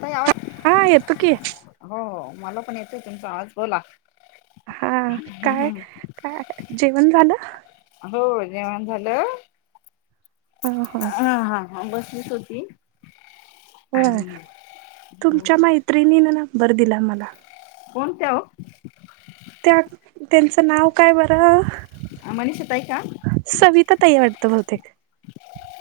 ताई आवाज हा येतो की [unintelligible] मला पण येतंय तुमचा आवाज बोला. हां काय काय जेवण झालं? हो जेवण झालं. ह ह हां हां हां बस [unintelligible] होती. होय तुमच्या मैत्रिणीन नं बर दिला मला. कोणत्या ओ? त्या त्यांचं नाव काय बरं? मनीषा ताई का? सविता ताई हात वाटतं बहुतेक.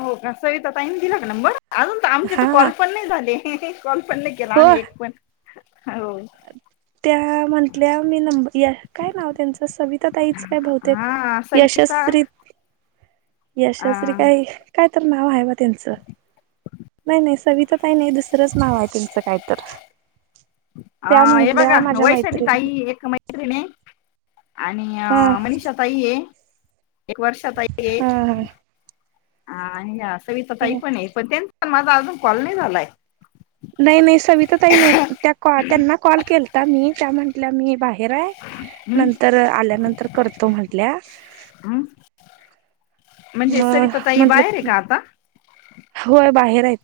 हो का सविता ताईनी दिला का नंबर. अजून तर. आमचे तर. हा कॉल पण नाही झाले. [unintelligible] कॉल पण नाहीं केला हो एक पण. अ त्या म्हटल्या मी नंबर या काय नाव त्यांच सवि तईच काय बते हा सविता यशस्वी अ यशस््री काही काय तर नाव आहे, बा त्यांचं नाही नाही सविता काही नाही दुसरंच नाव आहे त्यांचं काय. पठ [unintelligible] हह हे बघ वैशंडी मैत्रिणी ताई एकका मैत्रीने. आणि हा मनीषा ताई ये. एक वर्षात हा [unintelligible] हा नि ह [unintelligible] पण आहे पण त्यां. पण माझा अजून कॉलनी झालाय. नाही नाही सविता तही नाही, त्याॉ त्यांना कॉल केलता मी त्या म्हण मी बा [unintelligible] हेय हम्म नंतर आल्यानंतर करतो म्हटल्या. हम्म म्हणजे सवितातााई बाहेर आहे का आता. [inaudible] होय बाहेर यच [unintelligible]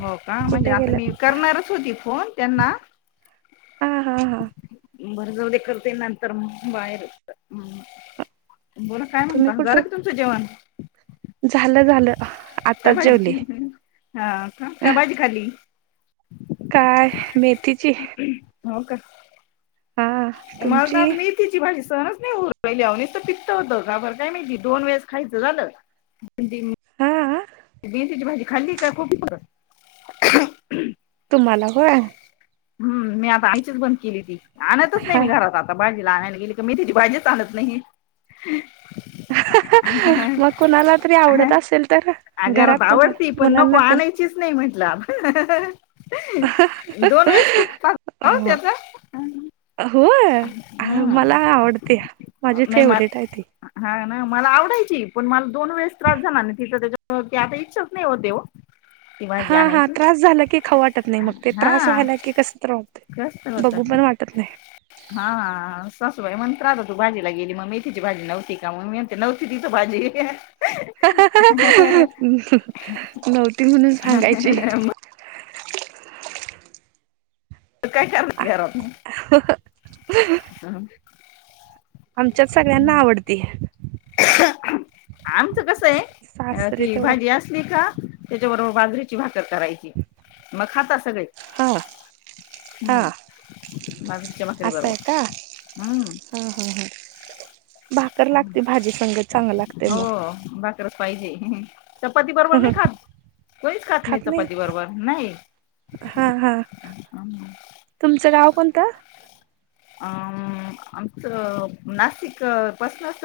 हो का म्हणजे आता मी करणारच होती फोन त्यांना. हा हा हा. बर जाऊले करते नंतर बाहेर. बोला काय तुम्ही म्हणता जरा का कुठून तुमचं जेवण. झालं झालं. त्या आताच जेवले. भाजी हा का काय भाजी खाली. काय, मेथीची हो का! हा तुमची मालद मी तिची भा. सह नाहीवणीच पित्त होतं घाबर काय दोन वेळेस खायचं झालं. हा बेसची भाजी खाल्ली काय खपी कर तुम्हाला होय हम् म्या बाईच बंद केली ती आणतच नाही हा मी घरात, आता भाजीला आणाय नाही मी तर मेथीची भाजीच आणत नाही, ही.... हं हं हं.... मग कुणाला तरी आवडत असेल तर या घरात कोणाला आवडती, पण नको मुलांना ते आणायचीच नाही म्हटलं... हं हं हं हं.... दोन वेळेस [unintelligible] हो त्याचा होय मला हम्म आवडते माझी नाही म फेवरेट आहे ती हा मला आवडायची पण मला दोन वेस त्रास झाला तिथं आता इच्छाच नाही होतं हा हा त्रास झाला की खाऊ वाटत नाही मग ते त्रास हा व्हायला की कस तर जास्त होतंय होत बघू पण वाटत नाही हा सासूबाई म्हण्र आता तू भाजीला गेली मग मेथीची भाजी नव्हती का मग मी म्हणते नव्हती तिथ भाजी नव्हती म्हणून सांगायची काय करणार घरात मग हम् [unintelligible] आमच्यात सगळ्यांना आवडती. ह आमचं कसं आहे सासरे ती तेवढा भाजी असली का. त्याच्याबरोबर बाजरीची भाकरी करायची मग खातात सगळे हा हा हम् बाजरीच्या भाकरी असं आहे बरोबर. का हा हा हा भाकर लागते भाजी संगत चांगली लागते हो मग भाकरच पाहिजे ह् चपाती बरोबर नाही खात कोणीच खात नाही चपाती बरोबर नाही. हा हा कोणता आमचं नाशिक पासूनच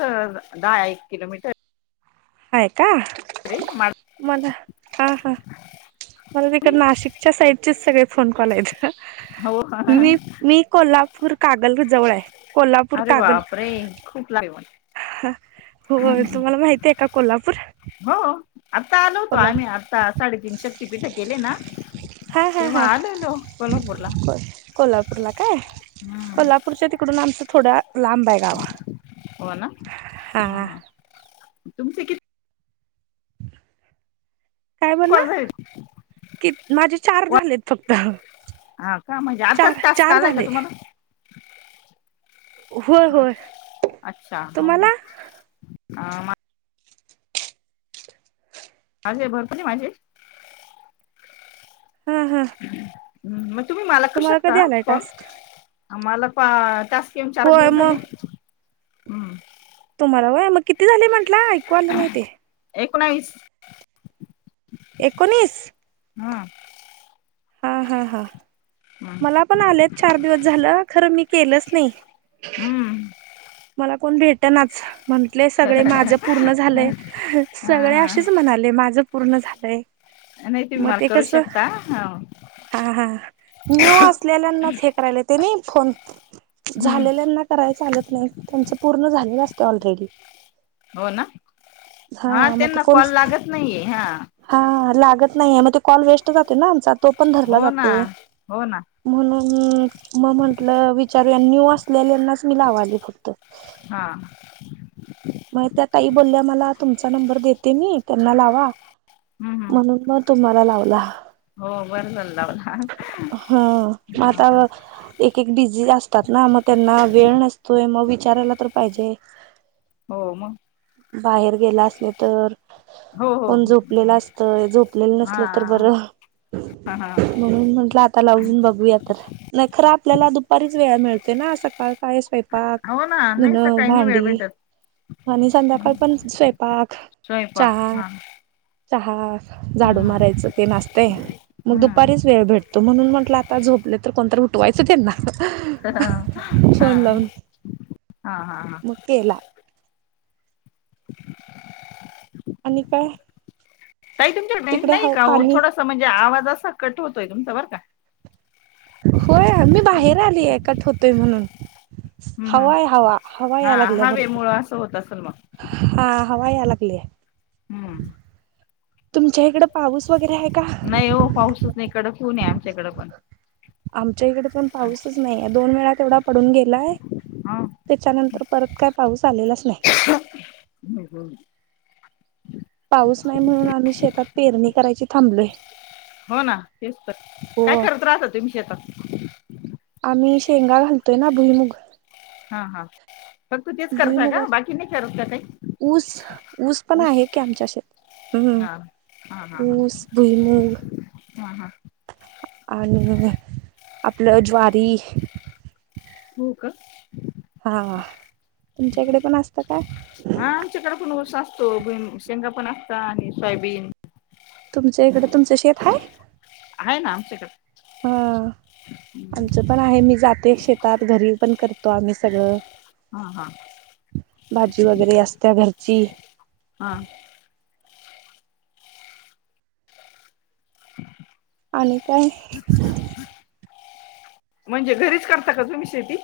दहा एक किलोमीटर आहे. हाय का मला हा हा मला तिकड नाशिकच्या साईडचेच सगळे फोन कॉल आहेत हो मी मी कॉल कोल्हापूर कागल जवळ आहे. कोल्हापूर अरे बापरे खूप लांबय. हो तुम्हाला माहती आहे का कोल्हापूर आता आलो होतो आम्ही कोल्हापूर आता साडेतीन शक्तीपीठ केले ना हा हा तेव्हा हा आलोलो कोल्हापूरला कोल्हापूरला हम्. थोडा लांब आहे गाव ना हा तुमचे किती काय बोलला कॉल झाले कि माझे चार झालेत फक्त हा का म्हणजे चार आताच टास्क चार आलाय का झाले. तुम्हाला होय होय [unintelligible] अच्छा हो हो तुम्हाला आ अजय भरपणी माझे हा हा हम्म. हम्म. तुम्हाला कधी आलाय टास्क आम्हाला पा त्यात म चार होय जीवली मग हम्म. तुम्हाला मग किती झाले. ऐकू आलं नाही ते एकोणावीस एकोणीस? हमम. हा हा हा. मला पण आलेत. चार दिवस झालं, खर मी- केलंच नाही. हम्म. हं. मला कोण भेटनाच- म्हंटलंय सगळ माझं पूर्ण झालंय. सगळे हा असेच म्हणाले माझं- पूर्ण झालंय. नाही तुम्ही म मला ते करू कस? शकता ह हा हा. न्यू असलेल्यांनाच हे करायला ते नाही- फोन. हम्म झालेल्यांना कराय सांगितलाय. तुमचं पूर्ण झालेलं असतं ऑल रेडी. हो ना हा हां, नाहीतर त्यांना कोणी कॉल [unintelligible] लागत नाहीये हा लागत नाहीये ना, तो कॉल वेस्ट जातो ना आमचा? तो पण धरला हो ना जातोय. हो ना हं हम्. म म्हंटलं, विचारू अन न्यू असलेल्यांनाच मी लावायले फक्त. हा. मग त्या ताई बोलल्या मला- तुमचा नंबर देते मी. त्यांना लावा- हम्म हम्म म्हणून मग - तुम्हाला लावला. हो बरं झाल लावला. हा हा. जे असतात ना? मग त्यांना वेळ नसतोय. मग विचारायला तर पाहिजे- हो. मग? बाहेर गेला असेल तर, हो हो कोण झोपलेला असतंय झोपलेलं हा नसलं तर बरं. हा म्हणून म्हंटलं आता लावून बघूयात. नाही खरं आपल्याला दुपारी वेळ मिळतो ना, सकाळ- सकाळी स्वयंपाक हो ना धुन, नाही सकाळी नाही वेळ भांडी भेटत आणि संध्या आपण स्वयंपाक- स्वयंपाक चहा- हा चहा. झाडू हम्म मारायचं तेन असतंय मग हम्म दुपारीच वेळ भेटतो. म्हणून म्हटलं आता झोपले तर कोणतरी उटवायचं त्यांना- हा हा हा फोन लावून हा हा. मग केला आणि काय? ताई तुमच्या कड रेंज तिकडे नाही ह का ओ. पाणी थोडस म्हणजे आवाजत. घसा कट होतोय तूमचा बर का. होय मी बाहेर आली आहे. कठ होत. तोय म्हणून. हम्म हम्म हवा-हाय. हवा. हवा हा या लागल्या भरपूर हवेमुळं असं होत असेल मग हा. हवा या लागलीया. हम्म. तुमच्या इकड पाऊस वगैरे आहे का नाही ओ पाऊसच नाही कडक. ऊन आहे आमच्याकडें पण. आमच्या इकडे पण पाऊसच नाही हाय. दोन-वेळा तेवढा पडून गेलाय. हा त्याच्यानंतर परत काय पाऊस आलेलाच नाही. हम्म, हम्म. पाऊस नाही म्हणून आम्ही शेतात पेरणी करायची थांबलोय. हो ना तेच तर काय हो करत राहता तुम्ही शेतात? आम्ही शेंगा घालतोय ना भुईमुग. हां हां. भुईमुगात ऊस ऊस पण आहे की आमच्या शेतात हम्म हा हा हा हम्म हा ऊस भुईमुग हा हा आणि आपलं ज्वारी हो का? हां तुमच्याकडे पण असतं का? हा आमच्याकडे पण ऊस असतो भुईम शेंगा पण असतं आणि सोयाबीन तुमच्याइकडं तुमचं शेत हाय? आहे ना आमच्याकडे हां हम्म. आमचं पण आहे मी जाते शेतात घरी पण कर तो आम्ही सगळं. हा हा भाजी वगैरे असत्या घर ची. हां. [inaudible] आणि काय? म्हणजे घरीच करता का तुम्ही शेती?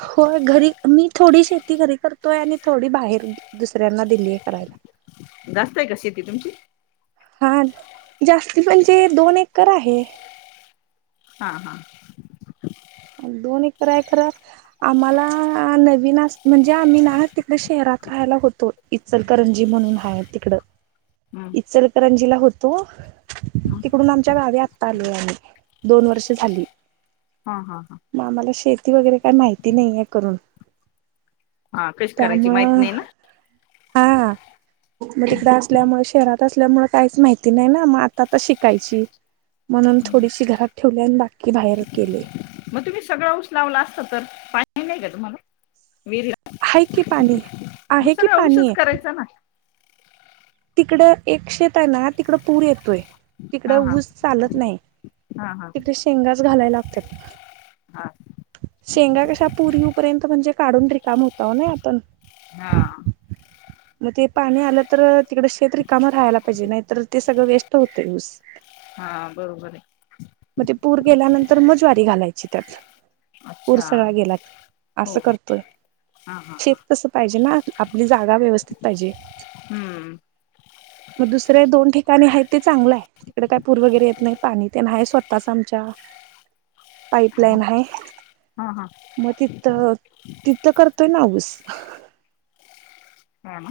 होय घरी मी थोडी शेती घरी करतोय आणि थोडी बाहेर दुसऱ्यांना दिलीय करायला. जास्त आहे का शेती तुमची? हां जास्ती म्हणजे दोन एकर आहे. हां हां. दोन एकर आहे खरं आम्हाला नवीन अस म्हणजे आम्ही ना तिकडे शहरात राहायला होतो, इचलकरंजी म्हणून आहे तिकडं हम्म. इचलकरंजीला होतो तिकडून आमच्या गावी आता आलो आम्ही दोन वर्ष झाली. हा हा हा मामला शेेत वगैरे काय माहिती नाही आहे करून. हा कशी करायची माहित नाही ना? हा हा मग हम्म. तिकड असल्यामुळे शहरात असल्यामुळे काहीच माहिती नाही ना, मग आता तर शिकायची म्हणून थोडीशी घरात ठेवली आणि बाकी बाहेर केले. सगळ ऊस लावला असत तर पाणी नाही का तुम्हाला विहरीत हाय क पाणी. मग आहे की सगळ ऊसच करायचं ना. तिकड एक शेत आहे ना, तिकड पूर येतोय. तिकड हा हा ऊस चालत नाही हा हा तिकडे शेंगच घालायला हा [inaudible] शेंगा कशा पुरीपर्यंत म्हणजे काढून रिक काम होत ना आपण. हा. मग तेपाणी अल तर तिकडं शेत रिकाम राहायला पाहिजे नाहीतर, सगळं वेस्ट होतोय ऊस. हा बरोबर आहे मग ते पूर गेल्यानंतर मग ज्वारी घालायची. त्याचच पूर अच्छा सगळा गेला हो असं हो करतोय हा हा हा शेफ तस पाहिजे ना, आपली जागा व्यवस्थित पाहिजे, हम्म. मग दुसरे दोन ठिकाणी आहेत ते चांगलं आहे. इडे काय पूर वगैरे येत नाही पाणी ते नाही स्वतःचं आमच्या पाईपलाईन आहे. हा हा मग तिथ तिथथं कर पण हा ऊस ह ना.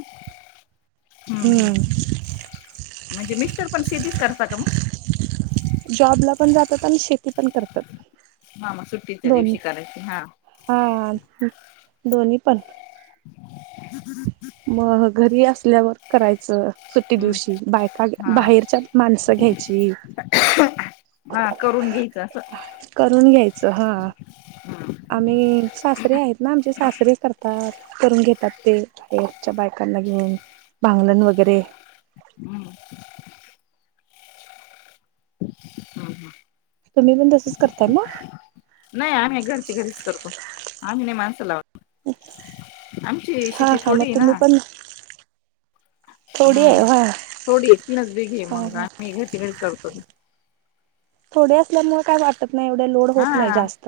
ह ह हम्म म्हणजे मिस्टर पण शेतीच करता [inaudible] जॉबला पण जातात आणि शेती पण करतात. हा म सुट्टीच्या दिवशी दोन्ही कारायचं हा. हा दोन्ही पण. मग घरी असल्यावर करायचं सुट्टी हम्म. दिवशी बायक का हा बाहेरच्या माणसं घ्यायची छी. हा करून घ्यायचं असं करून घ्यायचं हा हम्म. आम्ही सासरे आहेत ना, आमचे सासरे करतात करून घेतात ते च्या बायकांना घेऊन भांगलण वगैरे हम्म, हम्म, तुम्ही पण तसंच करताय मग? नाही आम्ही घरच्या घरीच करतो आम्ही नाही माणसं लावत आमची हा शेती हा मग थोडी आहे ना, तुम्ही पण थोडी आहे हम् व्हय थोडी एक तीनच बेघे हा मग हा आम्ही घरची घरी करतो. ब. थोडे असल्यामुळे काय वाटत नाही एवढं लोड हा होत नाही जास्त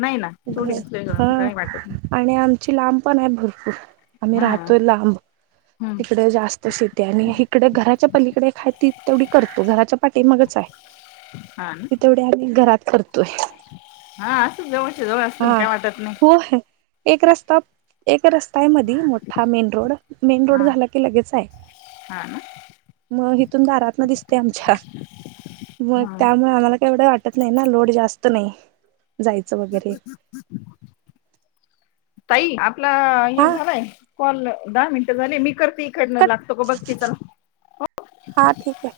नाही ना थोडी घ असल्या हं काही वाटत नाही. आणि आम ची लांब पण आहे भरपूर. आम्ही हम्म राहतोय लांब. हम्म तिकडे जास्त शेती आणि हिकडे घराच्या पलीकडे एक हाय ती तेवढी करतो घराच्या पाठीमागच आहे ती तेवढी आम्ही घरात कर हां असंच जवळच्या जवळ असल म हा काय वाटत नाही. होय एक रस्ता एक रस्ताय मधी मोठा मेन रोड. हा झाला की लगेच आहे हा ना मग हिथून दारातनं दिसतंय आमच्या मग हा त्यामुळं आम्हाला काय एवढं वा टत नाही ना लोड जास्त नाही. जायचं [inaudible] वगैरे ताई आपलं हे हा झालंय कॉल दहा मिनटं झाले मी कर ते इकडनं कट लागतो का बघते चला. हा ठीक आहे